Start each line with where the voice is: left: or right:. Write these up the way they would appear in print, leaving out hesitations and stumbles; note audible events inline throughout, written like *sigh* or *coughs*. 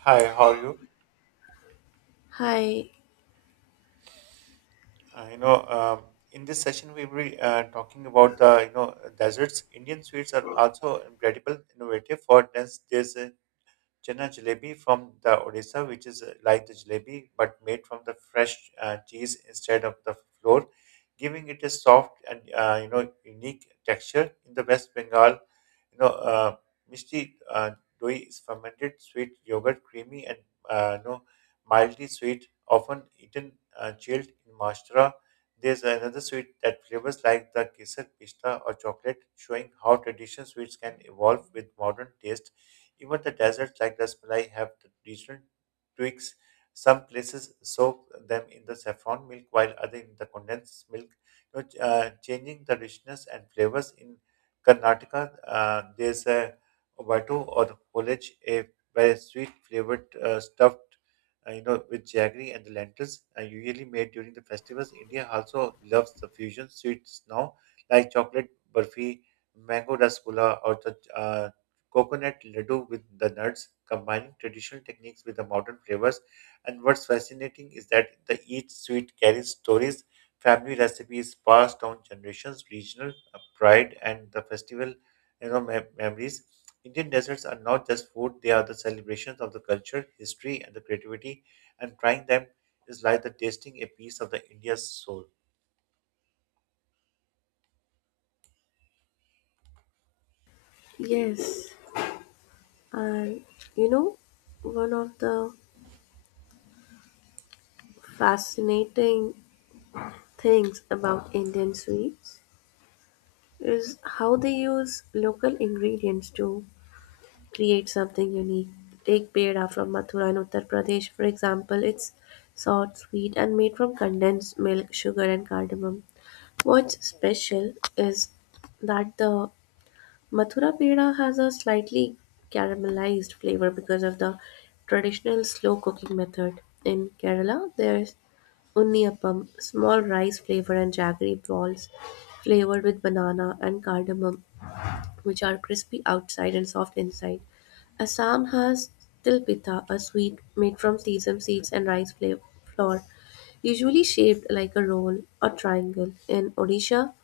right: Hi, how are you?
left: Hi,
right: Uh, you know, um, in this session we will be talking about the deserts. Indian sweets are also incredible, innovative for this. There's chana jalebi from the Odisha, which is like the jalebi but made from the fresh cheese instead of the flour, giving it a soft and unique texture. In the West Bengal, you know, uh, mishti doi is fermented sweet yogurt, creamy and uh, you know mildly sweet, often eaten chilled in Maharashtra. There's another sweet that flavors like the kesar, pista, or chocolate, showing how traditional sweets can evolve with modern taste. Even the deserts like the rasmalai have the regional tweaks. Some places soak them in the saffron milk, while others in the condensed milk, changing the richness and flavors. In Karnataka, there's a obatu or holage, a very sweet flavored stuffed, with jaggery and the lentils, usually made during the festivals. India also loves the fusion sweets now, like chocolate burfi, mango rasgulla, or the coconut laddu with the nuts, combining traditional techniques with the modern flavors. And what's fascinating is that the each sweet carries stories, family recipes passed down generations, regional pride, and the festival, you know, mem- memories. Indian desserts are not just food; they are the celebrations of the culture, history, and the creativity. And trying them is like the tasting a piece of the India's soul.
left: yes. And you know, one of the fascinating things about Indian sweets is how they use local ingredients to create something unique. Take peda from Mathura in Uttar Pradesh, for example. It's soft, sweet, and made from condensed milk, sugar, and cardamom. What's special is that the Mathura peda has a slightly caramelized flavor because of the traditional slow cooking method. In Kerala, there's unniyappam, small rice flavor, and jaggery balls flavored with banana and cardamom which are crispy outside and soft inside. Assam has tilpitha, a sweet made from sesame seeds and rice flour, usually shaped like a roll or triangle. In Odisha,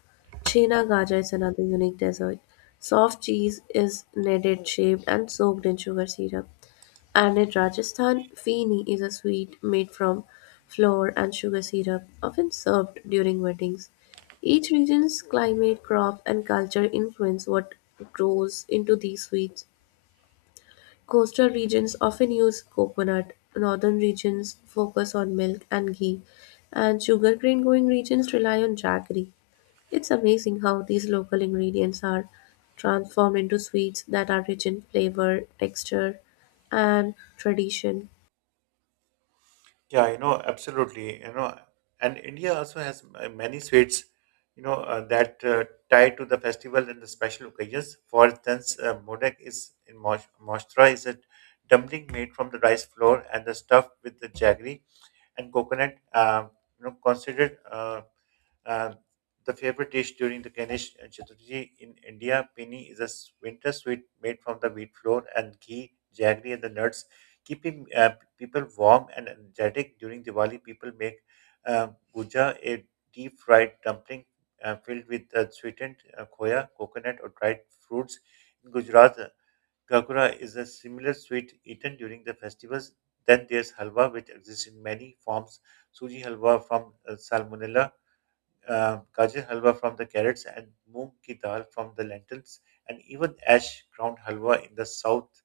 left: chena Gaja is another unique dessert. Soft cheese is kneaded, shaped, and soaked in sugar syrup. And in Rajasthan, feeni is a sweet made from flour and sugar syrup, often served during weddings. Each region's climate, crops, and culture influence what grows into these sweets. Coastal regions often use coconut, northern regions focus on milk and ghee, and sugar cane growing regions rely on jaggery. It's amazing how these local ingredients are transformed into sweets that are rich in flavor, texture, and tradition.
right: Yeah, you know, absolutely. You know, and India also has many sweets, you know, that tie to the festival and the special occasions. For instance, modak is in Maharashtra is a dumpling made from the rice flour and the stuffed with the jaggery and coconut. Considered. uh, the favorite dish during the Ganesh Chaturthi in India, pini, is a winter sweet made from the wheat flour and ghee, jaggery, and the nuts, keeping people warm and energetic. During Diwali, people make uh, guja, a deep fried dumpling filled with sweetened khoya, coconut, or dried fruits. In Gujarat, kakura is a similar sweet eaten during the festivals. Then there's halwa, which exists in many forms. Suji halwa from salmonella, gajar halwa from the carrots and moong ki dal from the lentils, and even ash ground halwa in the south.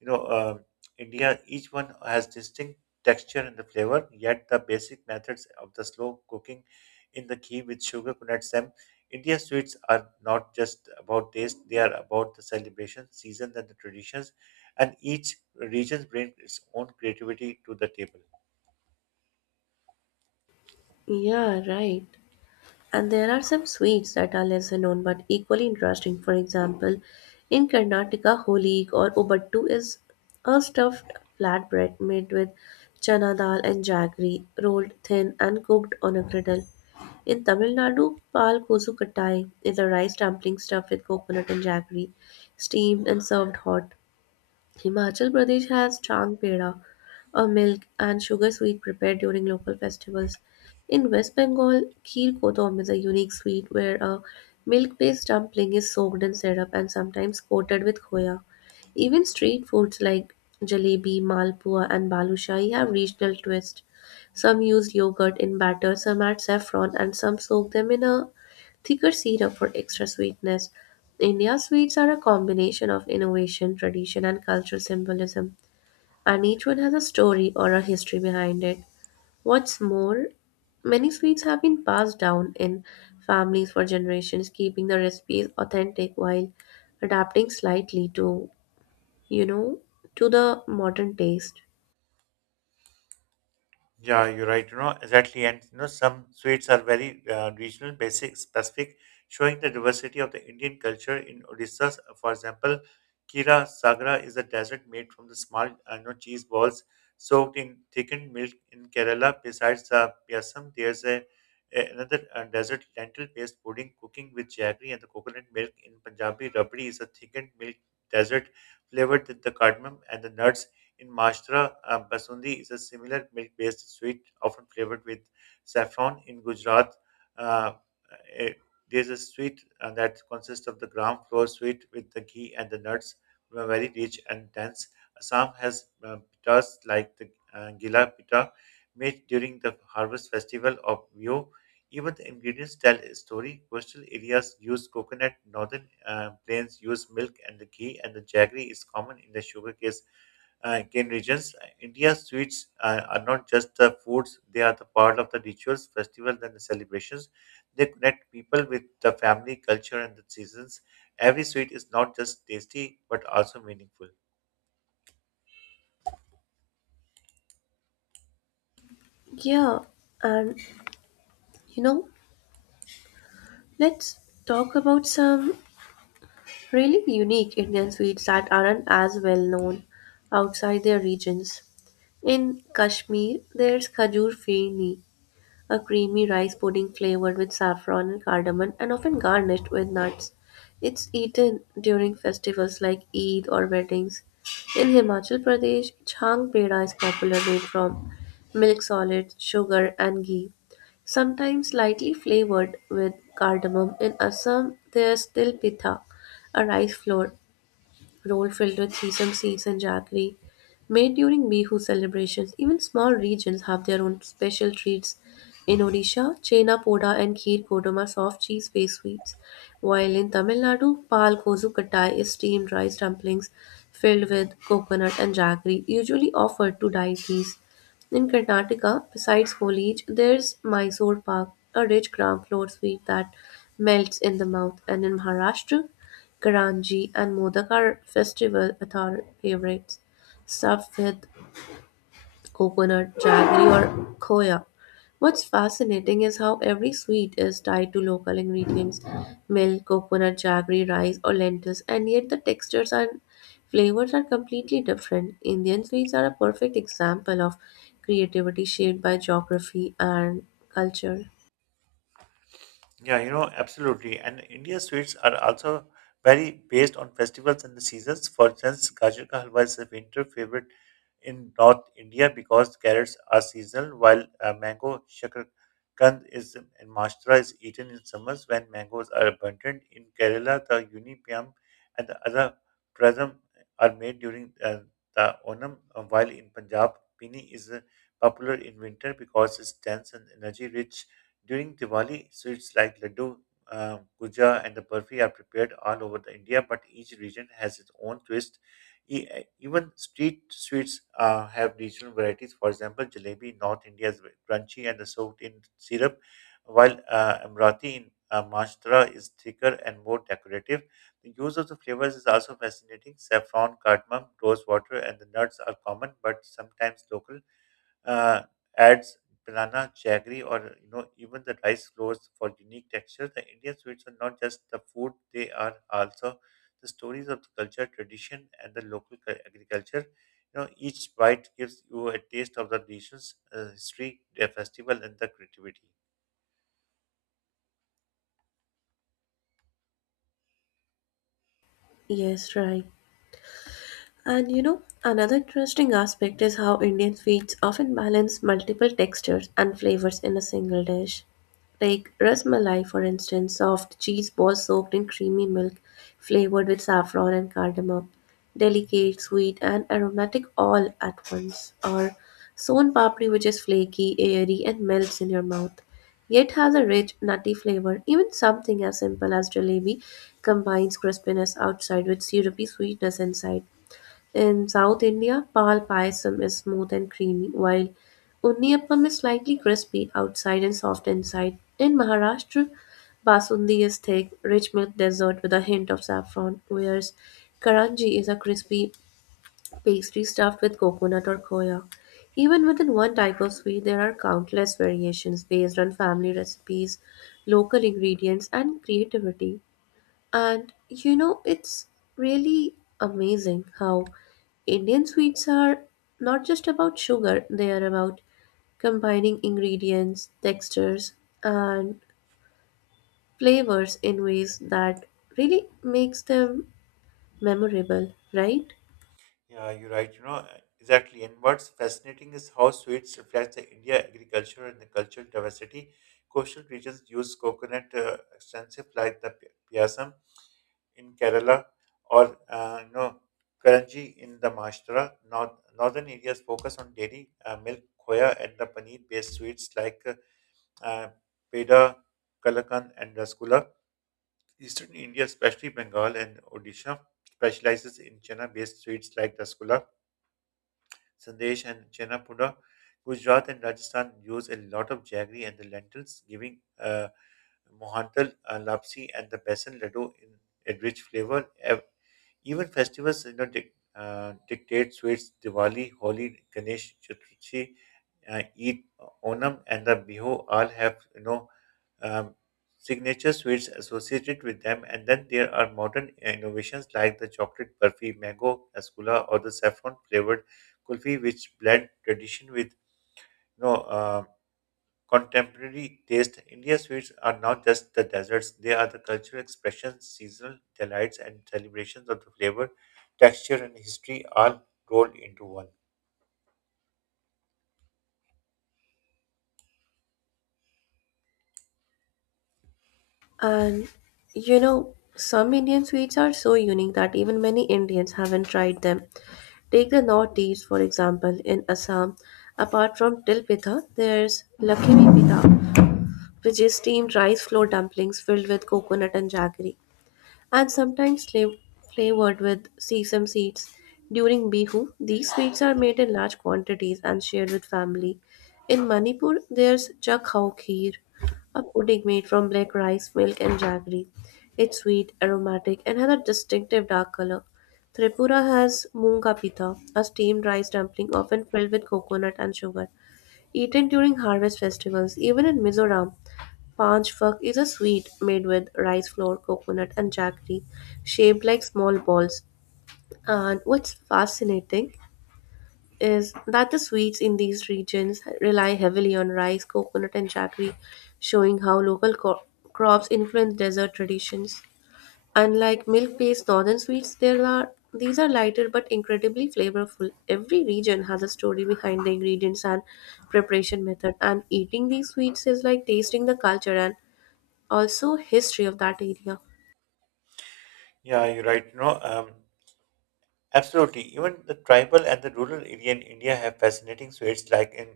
right: You know, um India, each one has distinct texture and the flavor, yet the basic methods of the slow cooking in the ghee with sugar connects them. India sweets are not just about taste, they are about the celebration, seasons, and the traditions, and each region brings its own creativity to the table.
left: Yeah, right. And there are some sweets that are lesser known but equally interesting. For example, in Karnataka, holig or ubattu is a stuffed flatbread made with chana dal and jaggery, rolled thin and cooked on a griddle. In Tamil Nadu, pal kosu kattai is a rice dumpling stuffed with coconut and jaggery, steamed and served hot. Himachal Pradesh has Chang Peda, a milk and sugar sweet prepared during local festivals. In West Bengal, Kheer Kodam is a unique sweet where a milk based dumpling is soaked in syrup and sometimes coated with khoya. Even street foods like jalebi, malpua, and balushai have regional twist. Some use yogurt in batter, some add saffron, and some soak them in a thicker syrup for extra sweetness. India's sweets are a combination of innovation, tradition, and cultural symbolism, and each one has a story or a history behind it. What's more, many sweets have been passed down in families for generations, keeping the recipes authentic while adapting slightly to, you know, to the modern taste.
right: Yeah, you're right. You know, exactly. And you know, some sweets are very regional, basic, specific, showing the diversity of the Indian culture in Odisha. For example, Kira Sagra is a dessert made from the small cheese balls soaked in thickened milk in Kerala. Besides the Piasam, there's another desert lentil paste pudding cooking with jaggery and the coconut milk. In Punjabi, rabdi is a thickened milk dessert flavored with the cardamom and the nuts. In Maharashtra, basundi is a similar milk-based sweet, often flavored with saffron. In Gujarat, uh, eh, there's a sweet that consists of the gram flour sweet with the ghee and the nuts, were very rich and dense. Assam has pitas like the gila pita, made during the harvest festival of Bihu. Even the ingredients tell a story. Coastal areas use coconut, northern plains use milk and the ghee, and the jaggery is common in the sugarcane Indian regions. India's sweets are not just the foods, they are the part of the rituals, festivals, and the celebrations. They connect people with the family, culture, and the seasons. Every sweet is not just tasty but also meaningful.
left: Yeah, and you know, let's talk about some really unique Indian sweets that aren't as well known outside their regions. In Kashmir, there's Khajur Feni, a creamy rice pudding flavored with saffron and cardamom and often garnished with nuts. It's eaten during festivals like Eid or weddings. In Himachal Pradesh, Chhang Peda is popular made from milk solids, sugar, and ghee, sometimes lightly flavored with cardamom. In Assam, there's til pitha, a rice flour roll filled with sesame seeds and jaggery, made during Bihu celebrations. Even small regions have their own special treats. In Odisha, Chena Poda and Kheer Kodam are soft cheese based sweets, while in Tamil Nadu, Pal Kozu Kattai is steamed rice dumplings filled with coconut and jaggery, usually offered to deities. In Karnataka, besides foliage, there's Mysore pak, a rich gram-flour sweet that melts in the mouth, and in Maharashtra, Karanji and Modak are festival author favorites, stuffed with coconut, jaggery, or khoya. What's fascinating is how every sweet is tied to local ingredients milk, coconut, jaggery, rice, or lentils, and yet the textures and flavors are completely different. Indian sweets are a perfect example of creativity shaped by geography and culture.
right: Yeah, you know, absolutely. And Indian sweets are also very based on festivals and the seasons. For instance, Gajar ka halwa is a winter favorite in North India because carrots are seasonal, while mango shakarkand is in Maharashtra is eaten in summers when mangoes are abundant. In Kerala, the unipyam and the other prasam are made during the Onam, while in Punjab, pini is popular in winter because it's dense and energy rich. During Diwali, sweets like laddu, guja, and the burfi are prepared all over the India, but each region has its own twist. Even street sweets have regional varieties. For example, jalebi in North India is crunchy and soaked in syrup, while Amrati in Maharashtra is thicker and more decorative. The use of the flavors is also fascinating. Saffron, cardamom, rose water, and the nuts are common but sometimes local uh, adds banana, jaggery, or even the rice flours for unique texture. The Indian sweets are not just the food; they are also the stories of the culture, tradition, and the local agriculture. You know, each bite gives you a taste of the region's history, their festival, and the creativity.
left: Yes, right. And you know, another interesting aspect is how Indian sweets often balance multiple textures and flavors in a single dish. Like rasmalai, for instance, soft cheese balls soaked in creamy milk, flavored with saffron and cardamom. Delicate, sweet, and aromatic all at once. Or sown papri, which is flaky, airy, and melts in your mouth, yet has a rich, nutty flavor. Even something as simple as jalebi combines crispiness outside with syrupy sweetness inside. In South India, pal payasam is smooth and creamy, while unniyappam is slightly crispy outside and soft inside. In Maharashtra, basundi is thick, rich milk dessert with a hint of saffron, whereas karanji is a crispy pastry stuffed with coconut or khoya. Even within one type of sweet, there are countless variations based on family recipes, local ingredients, and creativity. And you know, it's really amazing how Indian sweets are not just about sugar, they are about combining ingredients, textures, and flavors in ways that really makes them memorable, right?
right: Yeah, you're right. You know, exactly. And what's fascinating is how sweets reflects the India agriculture and the cultural diversity. Coastal regions use coconut extensive like the piasam in Kerala or Karanji in the Maharashtra. Northern areas focus on dairy, milk, khoya, and the paneer-based sweets like uh, peda, kalakan, and rasgulla. Eastern India, especially Bengal and Odisha, specializes in chana-based sweets like rasgulla Sandesh, and Chenapuda. Gujarat and Rajasthan use a lot of jaggery and the lentils, giving mohantal lapsi and the besan laddu in a rich flavor. Ev- Even festivals, you know, dictate sweets. Diwali, Holi, Ganesh Chaturthi, Eid, Onam, and the Bihu all have um, signature sweets associated with them. And then there are modern innovations like the chocolate burfi, mango ascula, or the saffron flavored kulfi, which blend tradition with you know. Uh, contemporary taste. Indian sweets are not just the desserts, they are the cultural expressions, seasonal delights, and celebrations of the flavor, texture, and history all rolled into one.
left: And you know, some Indian sweets are so unique that even many Indians haven't tried them. Take the Northeast, for example, in Assam. Apart from til pitha, there's lakimi pitha, which is steamed rice flour dumplings filled with coconut and jaggery, and sometimes flavored with sesame seeds. During Bihu, these sweets are made in large quantities and shared with family. In Manipur, there's chakhau kheer, a pudding made from black rice, milk, and jaggery. It's sweet, aromatic, and has a distinctive dark color. Tripura has munga pita, a steamed rice dumpling often filled with coconut and sugar, eaten during harvest festivals. Even in Mizoram, Panch Phak is a sweet made with rice flour, coconut, and jaggery, shaped like small balls. And what's fascinating is that the sweets in these regions rely heavily on rice, coconut, and jaggery, showing how local crops influence dessert traditions. Unlike milk-based northern sweets, there are these are lighter but incredibly flavorful. Every region has a story behind the ingredients and preparation method, and eating these sweets is like tasting the culture and also history of that area.
right: Yeah, you're right. Absolutely. Even the tribal and the rural area in India have fascinating sweets like in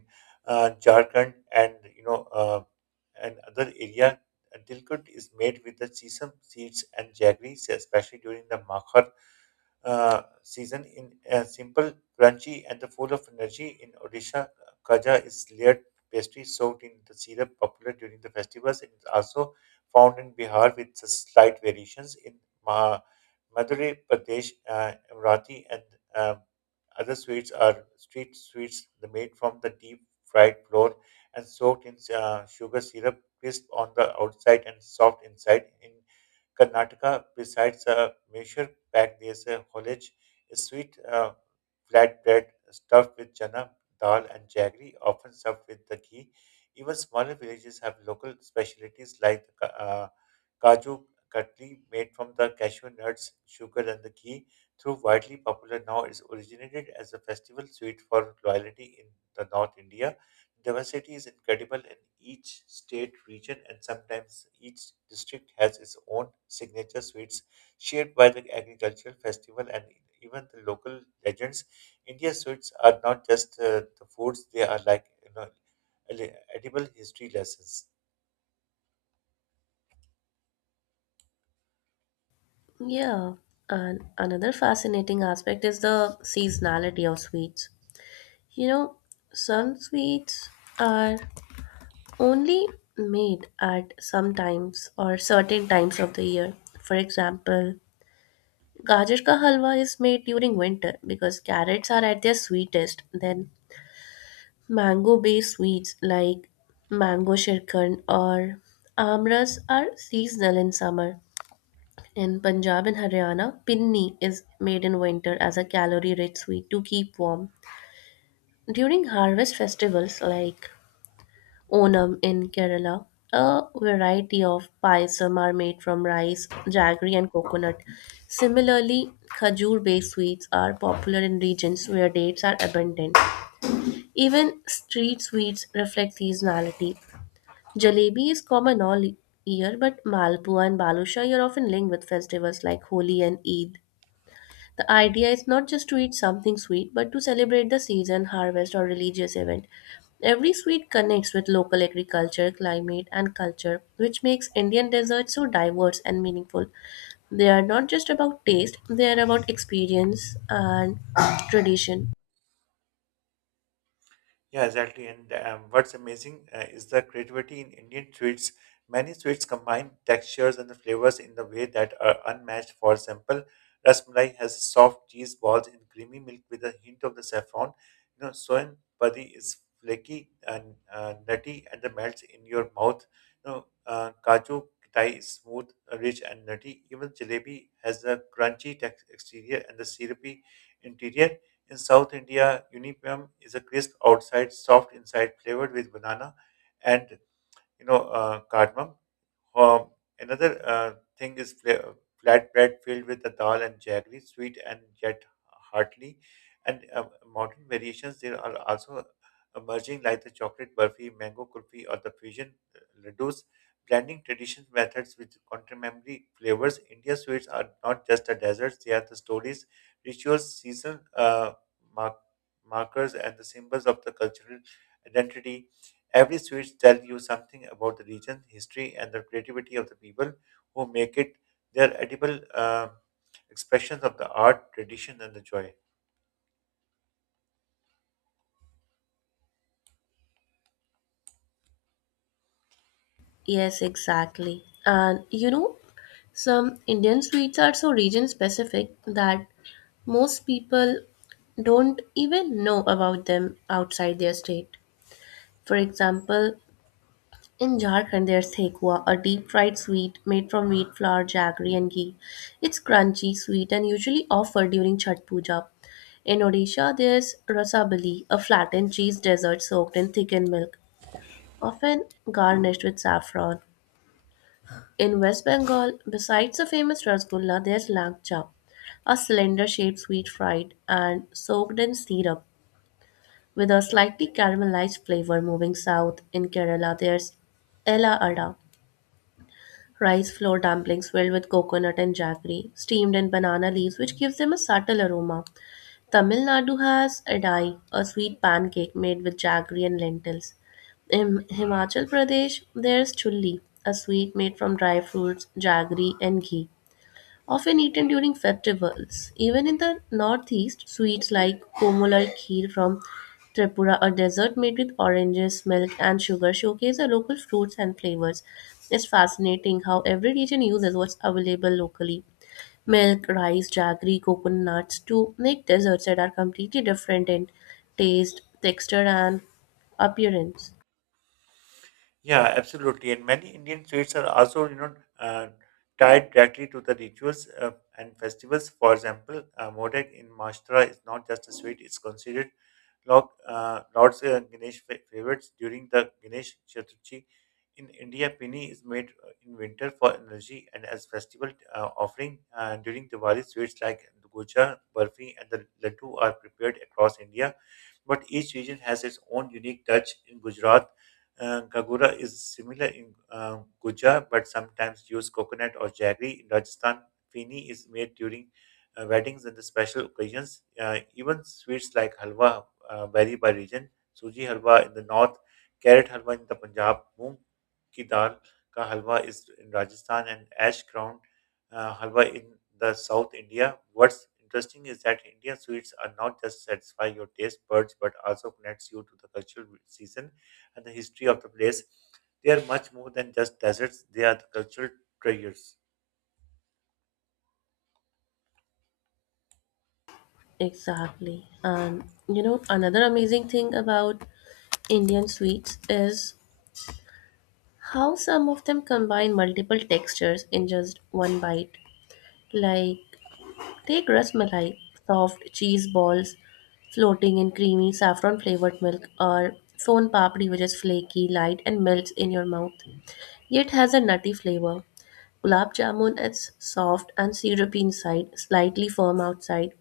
right: Jharkhand and and other area. Tilkut is made with the sesame seeds and jaggery, especially during the Makhar season. In simple, crunchy, and the full of energy. In Odisha, kaja is layered pastry soaked in the syrup, popular during the festivals. It is also found in Bihar with slight variations in Maharashtra. Madhya Pradesh, Amrati, and um, other sweets are street sweets the made from the deep fried flour and soaked in sugar syrup, crisp on the outside and soft inside. In Karnataka, besides a measure pack, there's a holage, a sweet flatbread stuffed with chana, dal, and jaggery, often served with the ghee. Even smaller villages have local specialties like uh, Kaju Katli, made from the cashew nuts, sugar, and the ghee, through widely popular now, is originated as a festival sweet for loyalty in the North India. Diversity is incredible in each state, region, and sometimes each district has its own signature sweets shared by the agricultural festival and even the local legends. India's sweets are not just the foods; they are like edible history lessons.
left: Yeah, and another fascinating aspect is the seasonality of sweets. You know, some sweets are only made at some times or certain times of the year. For example, gajar ka halwa is made during winter because carrots are at their sweetest. Then mango-based sweets like mango shirkan or amras are seasonal in summer. In Punjab and Haryana, pinni is made in winter as a calorie-rich sweet to keep warm. During harvest festivals like Onam in Kerala, a variety of payasam are made from rice, jaggery, and coconut. Similarly, khajur-based sweets are popular in regions where dates are abundant. Even street sweets reflect seasonality. Jalebi is common all year, but Malpua and Balushai are often linked with festivals like Holi and Eid. The idea is not just to eat something sweet, but to celebrate the season, harvest, or religious event. Every sweet connects with local agriculture, climate, and culture, which makes Indian desserts so diverse and meaningful. They are not just about taste, they are about experience and *coughs* tradition.
right: Yeah, exactly. And what's amazing is the creativity in Indian sweets. Many sweets combine textures and the flavors in the way that are unmatched. For example, rasmalai has soft cheese balls in creamy milk with a hint of the saffron. You know, soin padi is flaky and nutty and the melts in your mouth. You know, kaju kitai is smooth, rich and nutty. Even jalebi has a crunchy exterior and the syrupy interior. In South India, Unipam is a crisp outside, soft inside, flavored with banana and cardamom. Um, another thing is flatbread filled with the dal and jaggery, sweet and yet hearty. And modern variations there are also emerging, like the chocolate burfi, mango kulfi, or the fusion laddus. Blending traditional methods with contemporary flavors, India sweets are not just the desserts; they are the stories, rituals, seasonal mark- markers, and the symbols of the cultural identity. Every switch tells you something about the region, history, and the creativity of the people who make it. They are edible expressions of the art, tradition, and the joy.
left: Yes, exactly. And you know, some Indian sweets are so region specific that most people don't even know about them outside their state. For example, in Jharkhand, there's Thekua, a deep-fried sweet made from wheat flour, jaggery, and ghee. It's crunchy, sweet, and usually offered during Chhat Puja. In Odisha, there's Rasabali, a flattened cheese dessert soaked in thickened milk, often garnished with saffron. In West Bengal, besides the famous Rasgulla, there's Langcha, a cylinder-shaped sweet fried and soaked in syrup with a slightly caramelized flavor. Moving south in Kerala, there's Ella Ada, rice flour dumplings filled with coconut and jaggery, steamed in banana leaves, which gives them a subtle aroma. Tamil Nadu has adai, a sweet pancake made with jaggery and lentils. In Himachal Pradesh, there's chulli, a sweet made from dry fruits, jaggery, and ghee often eaten during festivals. Even in the northeast, sweets like komol or kheer from Tripura, a dessert made with oranges, milk, and sugar, showcase the local fruits and flavors. It's fascinating how every region uses what's available locally milk, rice, jaggery, coconuts to make desserts that are completely different in taste, texture, and appearance.
right: Yeah, absolutely. And many Indian sweets are also, you know, tied directly to the rituals and festivals. For example, Modak in Maharashtra is not just a sweet; it's considered Lord's Ganesh favorites during the Ganesh Chaturthi. In India, Pini is made in winter for energy and as festival offering. During Diwali, sweets like gocha, burfi, and the laddu are prepared across India, but each region has its own unique touch. In Gujarat, Gagura is similar in Guja, but sometimes use coconut or jaggery. In Rajasthan, fini is made during weddings and the special occasions. Even sweets like halwa vary by region. Suji halwa in the north, carrot halwa in the Punjab, moong ki dal ka halwa is in Rajasthan, and ash ground halwa in the South India. What's interesting is that Indian sweets are not just satisfy your taste buds but also connects you to the cultural season and the history of the place. They are much more than just deserts, they are the cultural treasures.
left: Exactly. And you know, another amazing thing about Indian sweets is how some of them combine multiple textures in just one bite. Like, take rasmalai, soft cheese balls floating in creamy saffron flavored milk, or son papdi, which is flaky, light, and melts in your mouth, yet has a nutty flavor. Gulab jamun is soft and syrupy inside, slightly firm outside.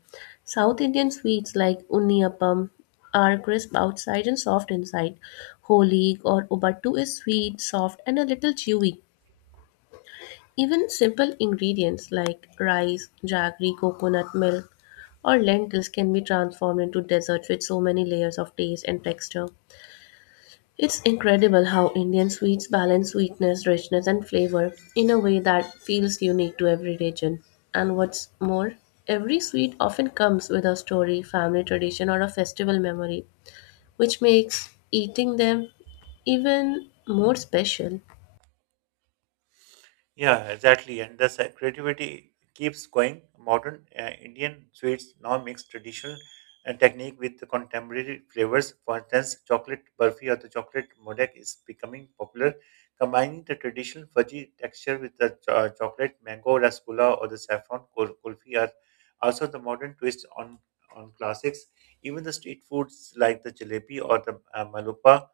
left: South Indian sweets like unniyappam are crisp outside and soft inside. Holig or ubattu is sweet, soft, and a little chewy even simple ingredients like rice, jaggery, coconut milk, or lentils can be transformed into desserts with so many layers of taste and texture. It's incredible how Indian sweets balance sweetness, richness, and flavor in a way that feels unique to every region. And what's more, every sweet often comes with a story, family tradition, or a festival memory, which makes eating them even more special.
right: Yeah, exactly. And the creativity keeps going. Modern Indian sweets now mix traditional technique with the contemporary flavors. For instance, chocolate burfi or the chocolate modek is becoming popular, combining the traditional fudgy texture with the chocolate mango rasgulla or the saffron kulfi are also the modern twist on classics. Even the street foods like the jalebi or the malupa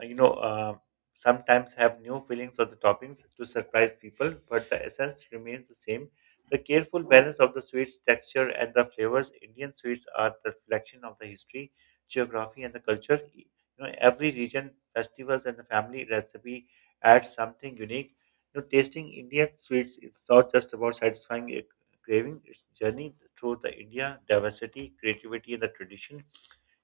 right: uh, you know, uh, sometimes have new fillings or the toppings to surprise people, but the essence remains the same. The careful balance of the sweet's texture and the flavors, Indian sweets are the reflection of the history, geography, and the culture. You know, every region, festivals, and the family recipe adds something unique. You know, tasting Indian sweets is not just about satisfying a craving; it's journey through the India diversity, creativity, and the tradition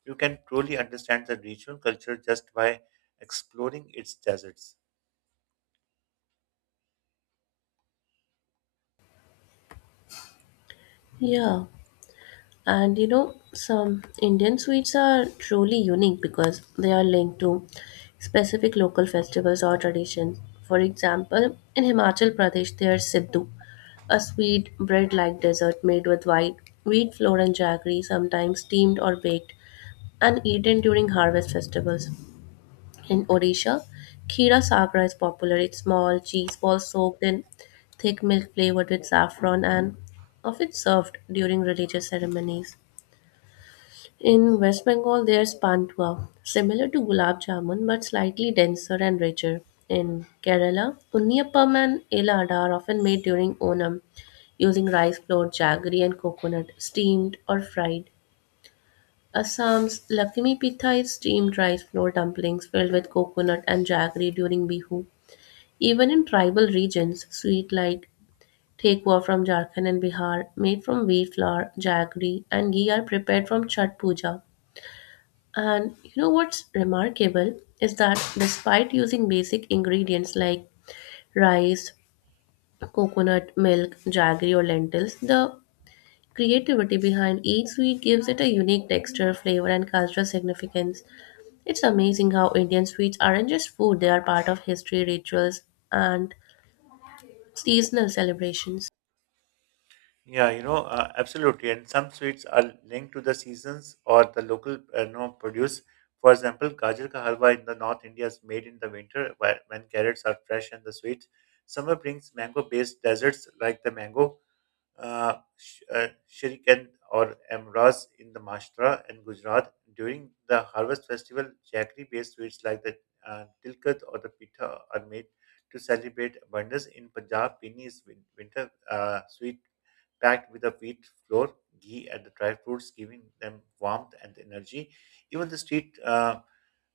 right: you can truly understand the regional culture just by exploring its deserts.
left: Yeah. And you know, some Indian sweets are truly unique because they are linked to specific local festivals or traditions. For example, in Himachal Pradesh, there is Siddu, a sweet bread like dessert made with white wheat flour and jaggery, sometimes steamed or baked, and eaten during harvest festivals. In Odisha, Khira Sagra is popular. It's small cheese balls soaked in thick milk flavored with saffron and often served during religious ceremonies. In West Bengal, there's Pantua, similar to gulab jamun but slightly denser and richer. In Kerala, Unniyappam and Elada are often made during Onam using rice flour, jaggery, and coconut, steamed or fried. Assam's Lakshmi Pitha is steamed rice flour dumplings filled with coconut and jaggery during Bihu. Even in tribal regions, sweet like Thekwa from Jharkhand and Bihar, made from wheat flour, jaggery, and ghee are prepared from Chhat Puja. And you know what's remarkable is that despite using basic ingredients like rice, coconut, milk, jaggery, or lentils, the creativity behind each sweet gives it a unique texture, flavor, and cultural significance. It's amazing how Indian sweets aren't just food, they are part of history, rituals, and seasonal celebrations.
right: Yeah, absolutely. And some sweets are linked to the seasons or the local produce. For example, gajar ka halwa in the North India is made in the winter when carrots are fresh and the sweet. Summer brings mango-based desserts like the mango, shirikan or amras in the Maharashtra and Gujarat. During the harvest festival, jaggery-based sweets like the tilkat or the pita are made to celebrate abundance. In Punjab, pini is winter sweet packed with a wheat flour, ghee, and the dry fruits, giving them warmth and energy. Even the street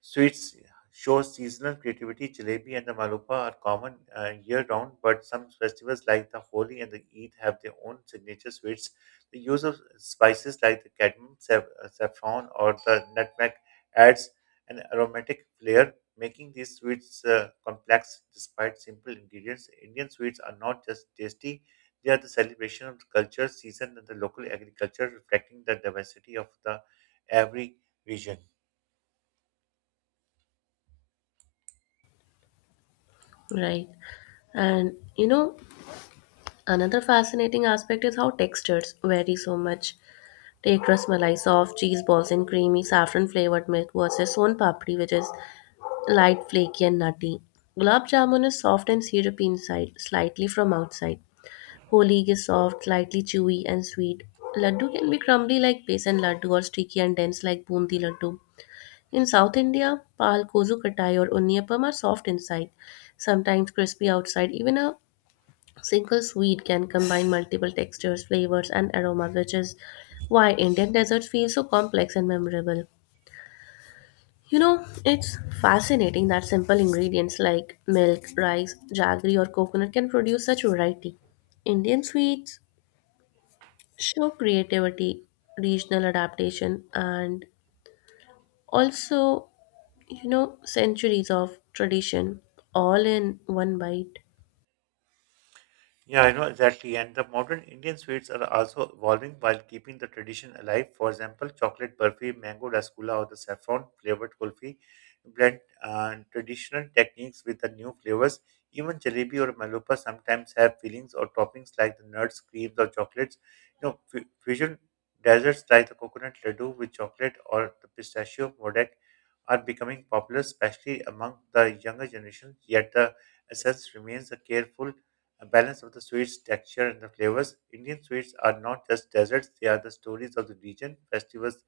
right: sweets shows seasonal creativity. Jalebi and the malupa are common year-round, but some festivals like the Holi and the Eid have their own signature sweets. The use of spices like the cadmium, saffron, or the nutmeg adds an aromatic flair, making these sweets complex despite simple ingredients. Indian sweets are not just tasty; they are the celebration of the culture, season, and the local agriculture, reflecting the diversity of the every region.
left: Right. And you know, another fascinating aspect is how textures vary so much. Take rasmalai, soft cheese balls and creamy saffron flavored milk versus son papdi, which is light, flaky, and nutty. Gulab jamun is soft and syrupy inside, slightly from outside. Holi is soft, slightly chewy, and sweet. Laddu can be crumbly like besan laddu or sticky and dense like bundi laddu. In South India, pal, kozu katai, or unniyappam are soft inside, sometimes crispy outside. Even a single sweet can combine multiple textures, flavors, and aromas, which is why Indian desserts feel so complex and memorable. You know, it's fascinating that simple ingredients like milk, rice, jaggery, or coconut can produce such variety. Indian sweets show creativity, regional adaptation, and also, you know, centuries of tradition all in one bite.
right: Yeah, I know exactly. And the modern Indian sweets are also evolving while keeping the tradition alive. For example, chocolate burfi, mango rasgulla, or the saffron flavored kulfi blend traditional techniques with the new flavors. Even jalebi or malupa sometimes have fillings or toppings like the nuts, creams, or chocolates. You know, fusion desserts like the coconut laddu with chocolate or the pistachio modak are becoming popular, especially among the younger generation. Yet the essence remains a careful a balance of the sweets, texture, and the flavors. Indian sweets are not just desserts, they are the stories of the region, festivals,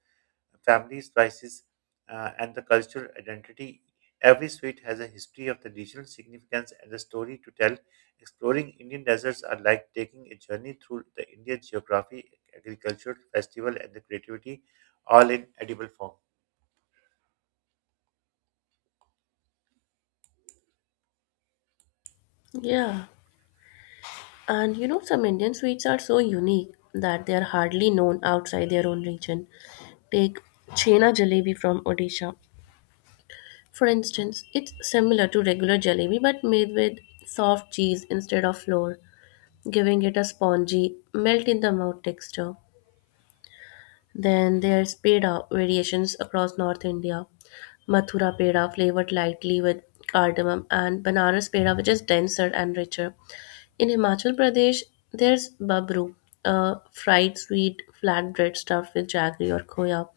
right: family spices, and the cultural identity. Every sweet has a history of the regional significance and a story to tell. Exploring Indian deserts are like taking a journey through the Indian geography, agriculture, festival, and the creativity, all in edible form.
left: Yeah. And you know, some Indian sweets are so unique that they are hardly known outside their own region. Take Chhena jalebi from Odisha. For instance, it's similar to regular jalebi but made with soft cheese instead of flour, giving it a spongy, melt in the mouth texture. Then there's peda variations across North India. Mathura peda flavored lightly with cardamom and Banaras peda which is denser and richer. In Himachal Pradesh, there's babru, a fried sweet flatbread stuffed with jaggery or khoya,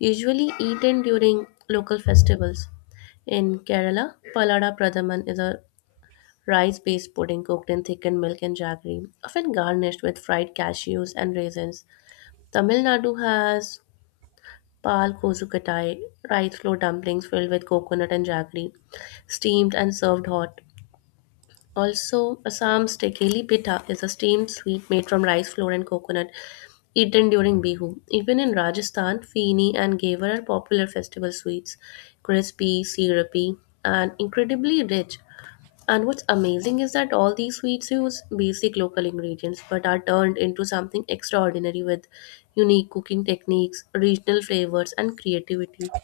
left: usually eaten during local festivals. In Kerala, palada pradaman is a rice-based pudding cooked in thickened milk and jaggery, often garnished with fried cashews and raisins. Tamil Nadu has pal kozukatai, rice flour dumplings filled with coconut and jaggery, steamed and served hot. Also, Assam's Tekeli Pitha is a steamed sweet made from rice flour and coconut, eaten during Bihu. Even in Rajasthan, Feeni and Gavar are popular festival sweets, crispy, syrupy, and incredibly rich. And what's amazing is that all these sweets use basic local ingredients but are turned into something extraordinary with unique cooking techniques, regional flavors, and creativity.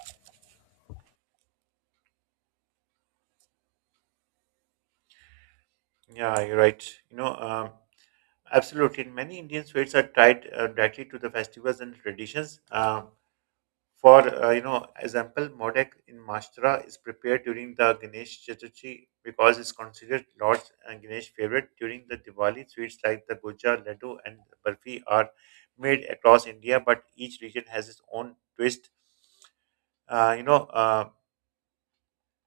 right: Yeah, you're right. You know, um, absolutely. Many Indian sweets are tied directly to the festivals and traditions. For example, modek in Maharashtra is prepared during the Ganesh Chaturthi because it's considered Lord's and Ganesh favorite. During the Diwali, sweets like the goja, laddu, and barfi are made across India, but each region has its own twist. Uh, you know, uh,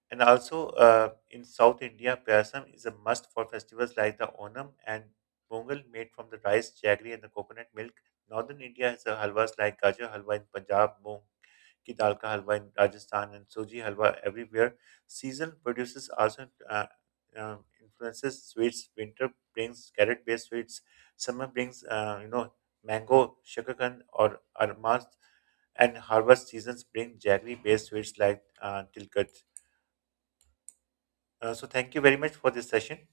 right: and also in South India, payasam is a must for festivals like the Onam and Pongal, made from the rice, jaggery, and the coconut milk. Northern India has the halwas like gajar halwa in Punjab, moong ki dal ka halwa in Rajasthan and soji halwa everywhere. Season produces also uh, influences sweets. Winter brings carrot-based sweets. Summer brings mango, shakakand, or armas, and harvest seasons bring jaggery-based sweets like tilkat. So thank you very much for this session.